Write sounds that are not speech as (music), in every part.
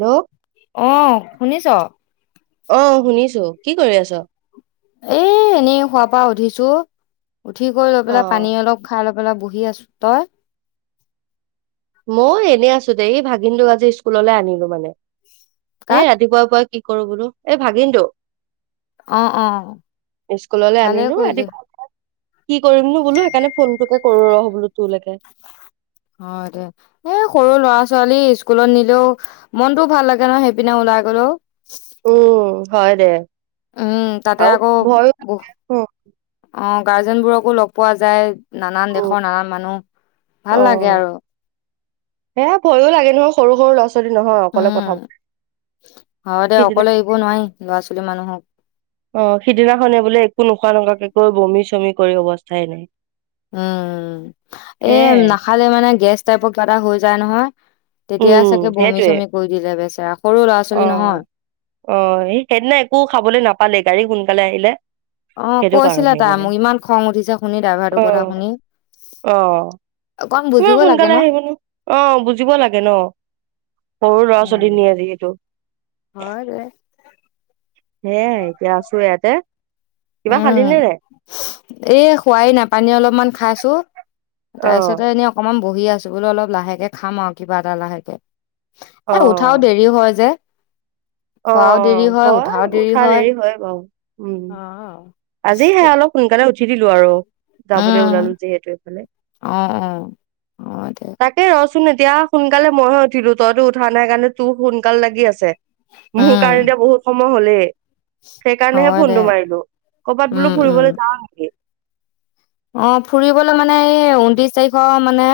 Hello অ, শুনিছো? অ, শুনিছোঁ। কি কৰি আছো? পা উঠিছো উঠি কৰি লৈ পেলাই পানী অ', অলপ খাই এইফালে বহি আছো, তই? মই এনে আছ দেৰি ভাগিনটোক, আজি স্কুললৈ আনিলো মানে কাক? সেই ৰাতিপুৱাই, পুৱাই কি কৰো বোলো, এই ভাগিনটো অ', অ', স্কুললৈ ভালে আনিলো কৰিলি। আদি কি কৰিম নো বোলাে, সেইকাৰণে ফোনটোকে কৰো ৰহ বোলো তুলেকে হয় দে এ সৰু ল'ৰা, ছোৱালী স্কু স্কুলত নিলেও, মনটো ভাল লাগে ন, সেইপিনে ওলাই গলেও। উম হয় দে। উম, তাতে আৰু আকৌ ভয়ো বহ লাগে অ, গাৰ্জেনবোৰকো লগ পোৱা যায়। নানান উম দেশৰ, নানান মানুহ ভাল লাগে আৰু। এ, ভয়ো লাগে ন সৰু, সৰু ল'ৰা ছো উম, হ‌য় দে, সিদিনা অকলে এৰিব নোৱাৰি লৰা ছো মানুহক অ, সিদিনাখনেই বোলে একো নোখোৱা নোলোৱাকে কৈ বমি চমি কৰি অৱস্থাই নাই উম এ সেয়াই। নাখালে মানে গেছ টাইপৰ কিবা এটা হৈ যায় নহয় তেতিয়া উম, চাগে বমি সেইটোৱে চমি কৰি দিলে বেচ ত (unintelligible) অ অ এ সেইদিনা একো খাবলৈ নাপালে গাড়ী সোন কালি আহিলে অ সেইটো কৈছিলে কাৰণে তাই মানে মোৰ ইমান খং উঠিছে শুনি অ ড্ৰাইভাৰটোৰ কথা শুনি অ অকণ ইমান বুজিব লাগে সোনকালে ন আহিব নে অ বুজিব লাগে ন সৰু লৰা ছোৱালী উম নিয়ে যিহেতু হয় দে। সেয়াই এতিয়া আছো ইয়াতে কিবা খালি উম নে নাই এ খোৱাই নাই পানী অলপমান খাইছো অ তাৰপিছতে এনেই অকমান বহি আছো বোলো অলপ লাহেকে খাম আৰু কিবা এটা লাহেকে অ এ উঠাও দেৰি হয় যে অ হয় উঠা দেৰি হয় বাৰু উম অ'। আজি হে অলপ সোনকালে উঠি দিলো আৰু যাবলৈ ওলালো উম যিহেতু অ অ অ দে তাকে ৰ চোন এতিয়া সোনকালে মইহে উঠিলো তইতো উঠা নাই কাৰণে তোৰ সোনকাল লাগি আছে। মোৰ উম কাৰণে এতিয়া বহুত সময় মোৰ হ'লে সেইকাৰণেহে হয় দে ফোনটো মাৰিলো ক'ৰবাত বোলো উম উম ফুৰিবলৈ যাওঁ অ ফুৰিবলৈ মানে এই ঊনত্ৰিশ তাৰিখৰ মানে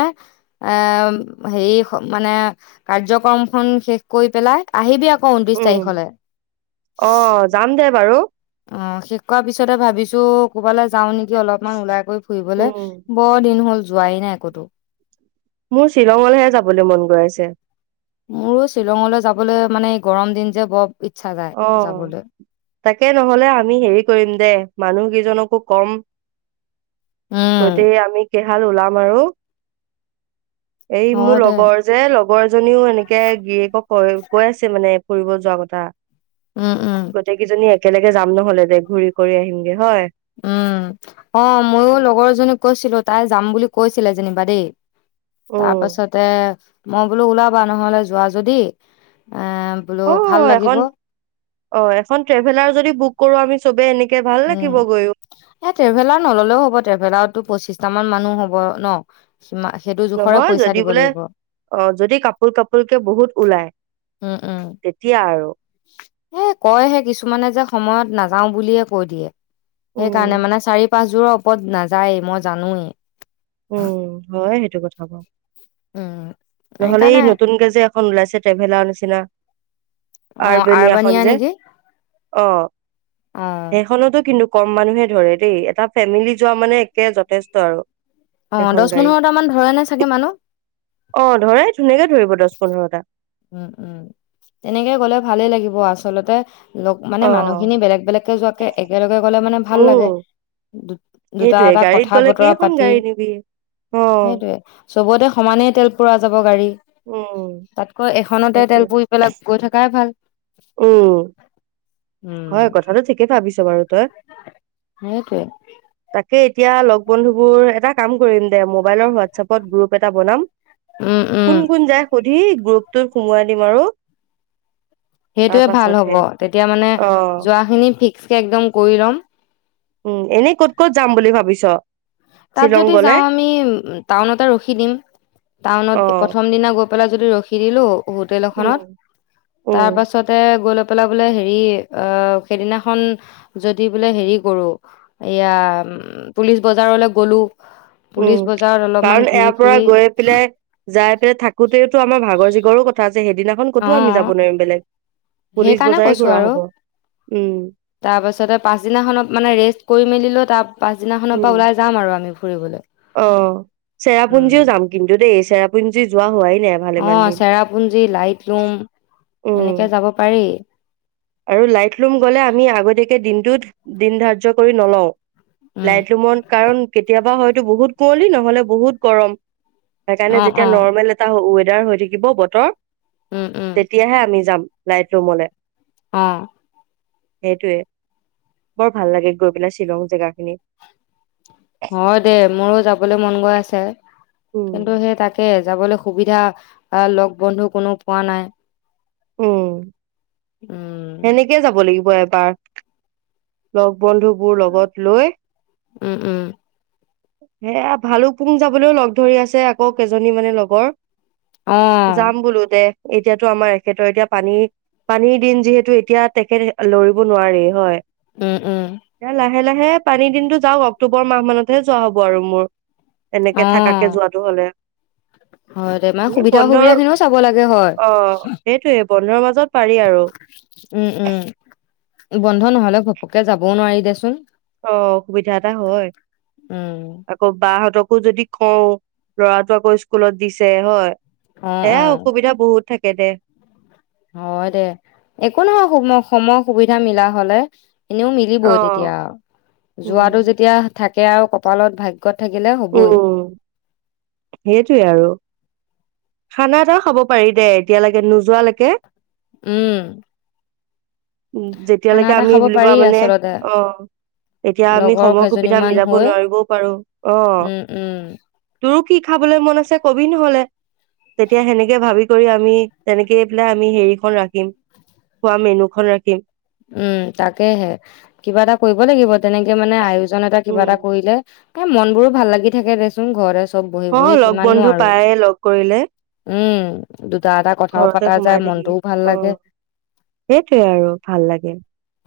এ হেৰি মানে কাৰ্যক্ৰম খন শেষ কৰি পেলাই আহিবি আকৌ। ঊনত্ৰিশ উম তাৰিখলে অ যাম দে বাৰু অ শেষ কৰোৱাৰ পিছতে ভাবিছো ক'বালৈ যাওঁ নেকি। অলপমান ওলাই কৰি ফুৰিবলে উম, বৰ দিন হ'ল। যোৱাই নাই কতো মোৰ শ্বিলঙলৈহে যাবলৈ মন গৈ আছে। মোৰো শ্বিলঙলৈ যাবলৈ মানে এই গৰম দিন যে বৰ। ইচ্ছা যায় অ যাবলৈ তাকে নহ'লে আমি হেৰি কৰিম দে মানুহ। সিজনকো কম উম গোটেই আমি এহাল ওলাম আৰু। এই মোৰ হয় দে লগৰ যে লগ জনীও এনেকে গিৰিয়েকক কয় কৈ আছে মানে ফুৰিব যোৱা কথা। উম উম গোটেই কেইজনী এক একেলগে যাম নহলে দে ঘুৰি কৰি আহিমগে হয়। উম অ ময়ো লগৰ এজনীক কৈছিলো তাই যাম বুলি কৈছিলে যেনিবা দেই। তাৰ উম, পাছতে মই বোলো ওলাবা নহলে যোৱা যদি এ বোলো অ ভাল লাগিব এখন অ এখন ট্ৰেভেলাৰ যদি বুক কৰো আমি চবে এনে উম এ ট্ৰেভেলাৰ নললেও হ'ব ট্ৰেভেলাৰতটো পঁচিছ তামাম মানুহ হ'ব ন? সিমা সেইটো জোখৰে নহয় পইচা যদি দিব বোলে লাগিব অ যদি কাপোল কাপোলকে বহুত ওলায় উম উম তেতিয়া আৰু। এ কয় হে কিছুমানে যে সময়ত নাযাও বুলিয়ে ক কৈ দিয়ে। সেইকাৰণে উম মানে চাৰি পাচঁযোৰৰ ওপৰত নাযায় মই জানোৱোৱেই। উম (unintelligible) কথা কওঁ। উম নহলে এই সেইকাৰণে নতুনকে যে এখন ওলাইছে ট্ৰেভেলাৰ নিচ চিনা অ আৰবেনিয়াখন আৰবানিয়া যে, নেকি অহ অ সেইখনতো কিন্তু কম মানুহে ধৰে দেই, এটা ফেমিলি যোৱা মানে একে যথেষ্ট আৰু। অ এখন দচ গাড়ী পোন্ধৰটামান ধৰে নে চাগে মানুহ? অ ধৰে। ধুনীয়াকে ধৰিব দছ পোন্ধৰটা। উম উম তেনেকে গলে ভালেই লাগিব আচলতে লগ অ মানে মানুহখিনি বেলেগ বেলেগকে যোৱাকে একেলগে গলে মানে ভাল লাগে। উম দুটা সেইটোয়ে এটা গাড়ীত কথা গ'লে বতৰা কেইখন পাতি, গাড়ী নিবি অ সেইটোৱে। চবতে সমানেই তেল পুৰা যাব গাড়ী উম। তাতকৈ এখনতে তেলপুৰি পেলাই গৈ থকাই। ভাল। উম্। হয় কথাটো ঠিকে ভাবিছ বাৰু। তই সেইটোৱে। সেই এতিয়া লগ বন্ধু বোৰ, এটা কাম কৰিম দে মোবাইলৰ হোৱাটছএপত গ্ৰুপ এটা বনাম। উম উম কোন কোন যায় সুধ। ই গ্ৰুপটোত সোমোৱাই দিম আৰু। তাৰ সেইটোয়ে ভাল হব পাছতহে তেতিয়া মানে অ (inaudible) যোৱা খিনি ফিক্স কে একদম কৰি লম। উম এনেই ক'ত ক'ত যাম বুলি ভাবিছ? তাত শ্বিলং যদি গলে যাওঁ আমি টাউনতে ৰখি দিম টাউনত অ প্ৰথম দিনা গ। ক পেলা যদি ৰখি দিলোঁ। হোটেল এখনত, উম উম তাৰ পাছতে গ পেলা বোলে হেৰি অ, সেইদিনাখন যদি বোলে হেৰি কৰো এয়া পুলিচ বজাৰলে গ'লোঁ। উম কাৰণ ইয়াৰ পৰা ফুৰি গৈ পেলাই, যাই পেলাই থাকোতেওতো আমাৰ ভাগৰ চ গৰ কথা। সেইদিনাখন অ, ক'তো আমি যাব নোৱাৰিম বেলেগ পুলিচ সেইকাৰণে বজাৰে কৈছো ঘূৰা আৰু। হব উম তাৰপাছতে পাছদিনাখনত মানে ৰেষ্ট কৰি মেলি। ত (unintelligible) পাছদিনাখনৰ উম পৰা ওলাই যাম আৰু আমি ফুৰিবলে। অ' চেৰাপুঞ্জীও যাম কিন্তু দেই চেৰাপুঞ্জী জী যোৱা হোৱাই নাই ভালেমান অ' দিন চেৰাপুঞ্জী, লাইতলুম উম এনেকে যাব পাৰি। আৰু লাইত লুম গ'লে আমি আগতীয়াকে দিনটোত দিন ধাৰ্য কৰি নলওঁ। উম লাইতলুমত কাৰণ কেতিয়াবা হয়তো টো বহুত কুঁৱলী নহ'লে বহুত গৰম সেইকাৰণে অ যেতিয়া অ নৰ্মেল এটা হ - ৱে দাৰ হৈ থাকিব বতৰ। উম উম তেতিয়াহে আমি যাম। লাইত ৰূমলে। অঁ। সেইটোৱে। বৰ ভাল লাগে গৈ পেলাই শ্বিলং জেগাখিনি হয় দে মোৰো যাবলে মন গৈ আছে। উম কিন্তু সেই তাকে কে যাবলৈ সুবিধা আ - লগ বন্ধু কোনো পোৱা নাই। উম, উম সেনেকে যাব লাগিব। (unintelligible) বন্ধুবোৰ লগত লৈ উম উম। সেয়া ভালুকপুং যাবলৈও লগ ধৰি আছে আকৌ কেইজনী মানে লগৰ। অ যাম বোলো দে। এতিয়াতো আমাৰ এখেতৰ এতিয়া পানী-পানীৰ দিন যিহেতু এতিয়া তেখেত লৰিব নোৱাৰে হয়। উম উম। লাহ লাহে পানীৰ দিনটো যাওক অক্টোবৰ মাহ মানত। (unintelligible) যোৱা হ'ব আৰু মোৰ। এনেকে অ থাকাকে যোৱাটো হলে হয় দে, মানে এনে বন্ধৰ সুবিধা-অসুবিধা খিনিও চাব লাগে হয়। অ সেইটোয়ে বন্ধৰ মাজত পাৰি আৰু উম উম। বন্ধ নহলে ঘ পকে যাবও নোৱাৰি দেচোন। অ' অসুবিধা এটা হয় উম, আকৌ বা হঁতক (unintelligible) যদি কওঁ, ল'ৰাটো আকৌ স্কুলত দিছে হয় অ', সেয়া অ', অসুবিধা বহুত থাক কে দে হয় দে একো নহয় সম সময় সুবিধা মিলা হলে এনেও অ মিলিবই তেতিয়া উম যোৱাটো যেতিয়া থাকে আৰু কপালত ভাগ উম সেইটোৱে আৰু খানা এটাও খাব পাৰি দে এতিয়ালৈকে নোযোৱালৈকে উম উম খানা যেতিয়ালৈকে এটা আমি খাব বুলিবা পাৰি মানে আচলতে অ তেতিয়া আমি লগৰ সময়-সুবিধা কেইজনীমান মিলাব হৈ। নোৱাৰিবও পাৰো অ উম, উম, তো দি খাবলৈ মন আছে কবি নহ'লে তেতিয়া সেনেকে ভাবি কৰি আমি তেনেকেই পেলাই আমি হেৰিখন ৰাখিম খোৱা মেনুখন ৰাখিম উম তাকেহে কিবা এটা কৰিব লাগিব তেনেকে মানে আয়োজন এটা কিবা উম এটা কৰিলে এ মনবোৰো ভাল লাগি থাকে দেচোন ঘৰতে চব বহি অ বহি লগ কিমাননো বন্ধু আৰু। পায়ে লগ কৰিলে উম, দুটা এটা কথাও ঘৰতে পাতা যায় সোমাই থাকি মনটোও ভাল অ লাগে। সেইটোৱে আৰু ভাল লাগে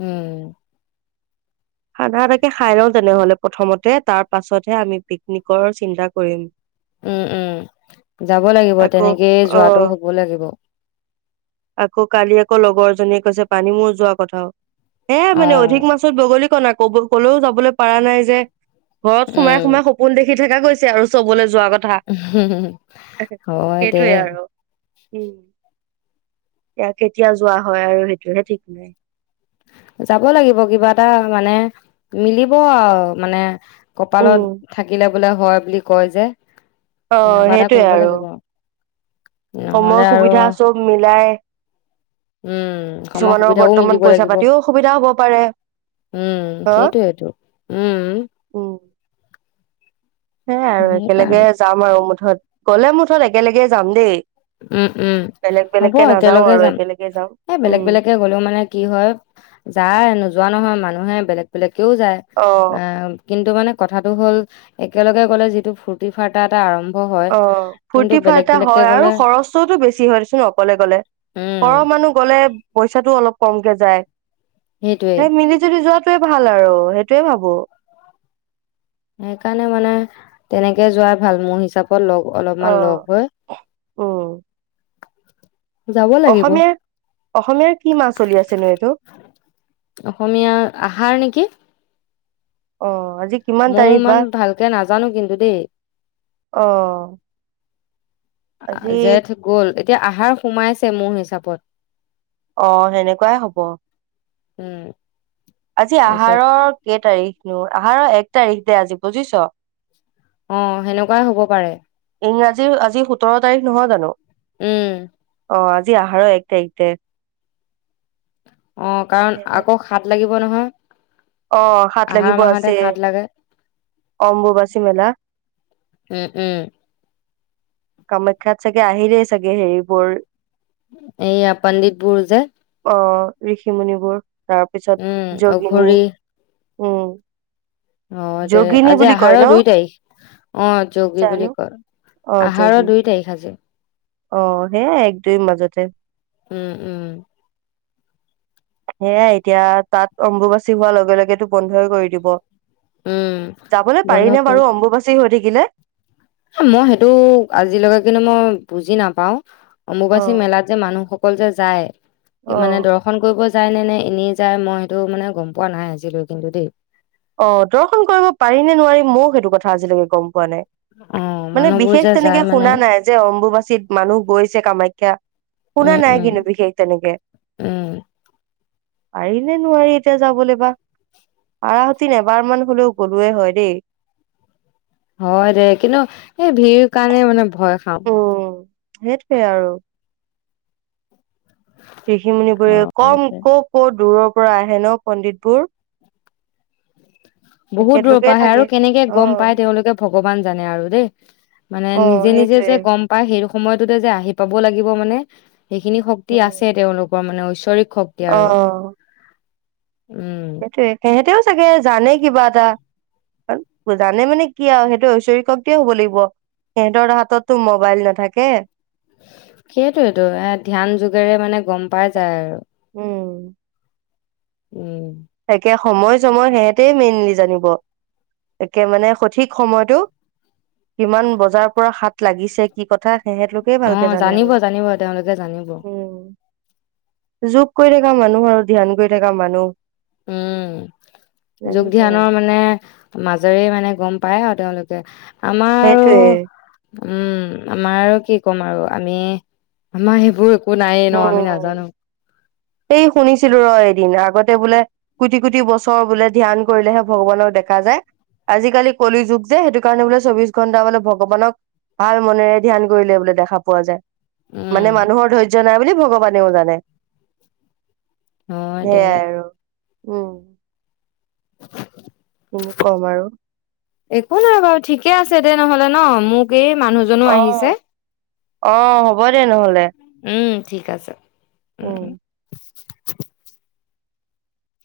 উম সাধাটাকে খাই লও তেনেহলে প্ৰথমতে তাৰ পাছতহে আমি পিকনিকৰ চিন্তা কৰিম উম উম যাব লাগিব আকৌ তেনেকেই অ যোৱাটো হব লাগিব আকৌ কালি আকৌ লগৰ জনীয়ে কৈছে পানী মূৰ যোৱা কথাও এ মানে অ', অধিক মাছত বগলী ক না কব ক'লেও যাবলৈ পাৰা নাই যে ঘৰত সোমাই উম, সোমাই সপোন দেখি থাকা গৈছে আৰু চবলে হুম হুম হুম হয় দে সেইটোৱে আৰু। উম এয়া কেতিয়া যোৱা হয় আৰু সেইটোহে ঠিক নাই যাব লাগিব কিবা এটা মানে মিলিব আৰু মানে কপালত উম, থাকিলে হয় বুলি কয় যে অ তেনেকুৱা এটা সেইটোৱে কৰিব আৰু লাগিব। সময় নহ'লে আৰু সুবিধা চব মিলাই উম, সময় কিছুমানৰ সুবিধাও বৰ্তমান মিলিব পইচা লাগিব। পাতিও অসুবিধা হ'ব পাৰে। উম হা? সেইটোয়েটো উম সেইয়া আৰু একেলগে সেইকাৰণে যাম আৰু মুঠত গলে মুঠত একেলগে যাম দেই উম উম বেলেগ হ'ব বেলেগকে নাযাও একেলগে আৰু যাম একেলগে যাম। এই বেলেগ উম। বেলেগকে গলেও মানে কি হয় যায় নোযোৱা নহয় মানুহ এ বেলেগ বেলেগ কও যায় অ', আহ। কিন্তু মানে কথাটো হ'ল একেলগে গ'লে যিটো ফূুৰ্তি ফাৰ্তা এটা আৰম্ভ। হয় অ কিন্তু ফূৰ্তি বেলেগ ফাৰ্তা বেলেগকে হয় আৰু গ'লে খৰচ। বেছি হয়োন অকলে উম গ'লেৰৰ মানুহ গলে পইচাটো অলপ। কমকে যায়। সেইটোৱে সেই মিলি যদি যোৱাত। সয়ে ভাল আৰু সেইটোয়ে ভাবো। সেইকাৰণে মানে তেনেকে যোৱাই ভাল মোৰ হিচাপে। লগ অলপমান অ'। লগ হৈ। যাব লাগিব অসমীয়াাৰ অসমীয়াৰ কি মা চলি আছেনো এইটো। অসমীয়া আহাৰ অ আজি কিমান মই তাৰিখ ইমান বা? ভালকে নাজানো কিন্তু দেই। অ' আজি জেথ গ'ল। এতিয়া আহাৰ সোমাইছে মোৰ হিচাপত। অ সেনেকুৱাই হব। উম। আজি তাৰপিছত আহাৰৰ কেই তাৰিখনো আহাৰৰ এক। তাৰিখ দে আজি বুজিছ। অ সেনেকুৱাই হ'ব পাৰে ইংৰাজী আজি সোতৰ তাৰিখ নহয়, জানো উম অজি। দিয়া আহাৰ এক তাৰিখতে। অ কাৰণ আকৌ হাত লাগিব। নহয়। অ হাত আহাৰ লাগিব মাহতে আছে সাত লাগে। অম্বুবাচী মেলা। উম, উম, কামাখ্যাত চাগে আহিলেই চাগে হেৰিবোৰ। এইয়া পণ্ডিতবোৰ যে। অ ঋষি মুুণিবোৰ। উম, তাৰপিছত যোগিনী। অঘৰি উম। অ যোগিনী আজি বুলি কয় আহাৰৰ ন? দুই তাৰিখ অ যগী বুলি জানো কয় অ' আহ। যোগী। পাৰৰ দুই তাৰিখ আজি অ সেয়াই এক দুই মাজতে। উম উম। সেয়াই এতিয়া তাত অম্বুবাচী হোৱাৰ লগে লগেো বন্ধই কৰি দিব। উম, যাবলৈ বন্ধ পাৰিনে কৰি বাৰু অম্বুবাচী হৈ থাকি। কিলে। মই সেইটো আজিলৈকে কিন্তু মই বুজি নাপাওঁ। অ অম্বুবাসী মেলাত যে মানুহসক অকল যে যায়। কি অ মানে দৰ্শন কৰিব যায় নে নে এনেই যায় মই সেইটো মানে গম পোৱা নাই আজিলৈ কিন্তু দেই। অ', দৰ্শন কৰিব পাৰি নে নোৱাৰি ময়ো সেইটো কথা আজিলৈকে গম পোৱা নাই, অ', মানে মানুহবোৰ বিশেষ যে তেনেকে যায় মানে, শুনা নাই যে অম্বুবাচীত মানুহ গৈছে কামাখ্যা শুনা উম, নাই উম, কিন্তু বিশেষ তেনেকে। উম। পাৰি নে নোৱাৰি এতিয়া যাবলৈ বা, পাৰত দিন এবাৰমান হ'লেও গ'লোৱেই হয় দেই। হয় দে কিন্তু এই ভিৰ কাৰণে মানে ভয় খাম। উম সেইটোৱে আৰু। ঋষিমূনিবোৰে হয় কম দে, ক' ক' দূৰৰ পৰা আহে ন' পণ্ডিতবোৰ। বহুত দূৰৰ তেখেতলোকে পৰা আহে থাকে আৰু কেনেকে গম অ', পাই তেওঁলোকে ভগৱান জানে আৰু দেই। মানে অ', নিজে নিজে সেইটোৱে যে গম পায় সেইটো সময়তোতে যে আহি পাব লাগিব মানে সেইখিনি শক্তি আছে উম, তেওঁলোকৰ মানে ঈচ অ অহ। উম সেইটোৱে, সেহেতিওঁ চাগে জানে কিবা এটা, জানে মানে কি আও সেইটো ঐশ্বৰিক শক্তিয়ে হ'ব লাগিব সিহঁতৰ হাতততো ম'বাইল নাথাকে। সেইটোৱেতটো এ ধ্যান যুগেৰে মানে গম পাই যায় আৰু। উম। তাকে সময় চময় সিহেঁতে মেইনলি জানিব, একে মানে সঠিক সময়টো কিমান বজাৰ পৰা হাত লাগিছে কি কথা সিহঁতলোকেই অ ভালকে জানে জানিব আৰু জানিব তেওঁলোকে জানিব। উম, যোগ কৰি থকা মানুহ আৰু ধ্যান কৰি থকা মানুহ। উম যোগ জানিবই আৰু ধ্যানৰ মানে মাজৰে মানে গম পায় আও। তেওঁলোকে আমাৰ সেইটোৱে। আৰু উম, আমাৰ আৰু কি কম আৰু আমি আমাৰ সেইবোৰ নায়েই ন আমি উম, নাজানো এই শুনিছিলো ৰ' এদিন আগত বোলে কোটি কোটি বছৰ বোলে ধ্যান কৰিলেহে ভগৱানক দেখা যায় আজিকালি কলি যুগ যে সেইটো কাৰণে বোলে চৌব্বিছ ঘন্টা বোলে ভগৱানক ভাল মনেৰে ধ্যান কৰিলে বোলে দেখা পোৱা যায়। মানে উম মানুহৰ ধৈৰ্য নাই বুলি ভগৱানেও জানে। হই দে। সেয়াই আৰু উম। কিনো কম আৰু একো নাই বাৰু ঠিকে আছ তেদে নহ'লে ন মোক এই মানুহজনো আহিছে অ'। অ', হ'ব দে নহ'লে উম ঠিক আছে উম।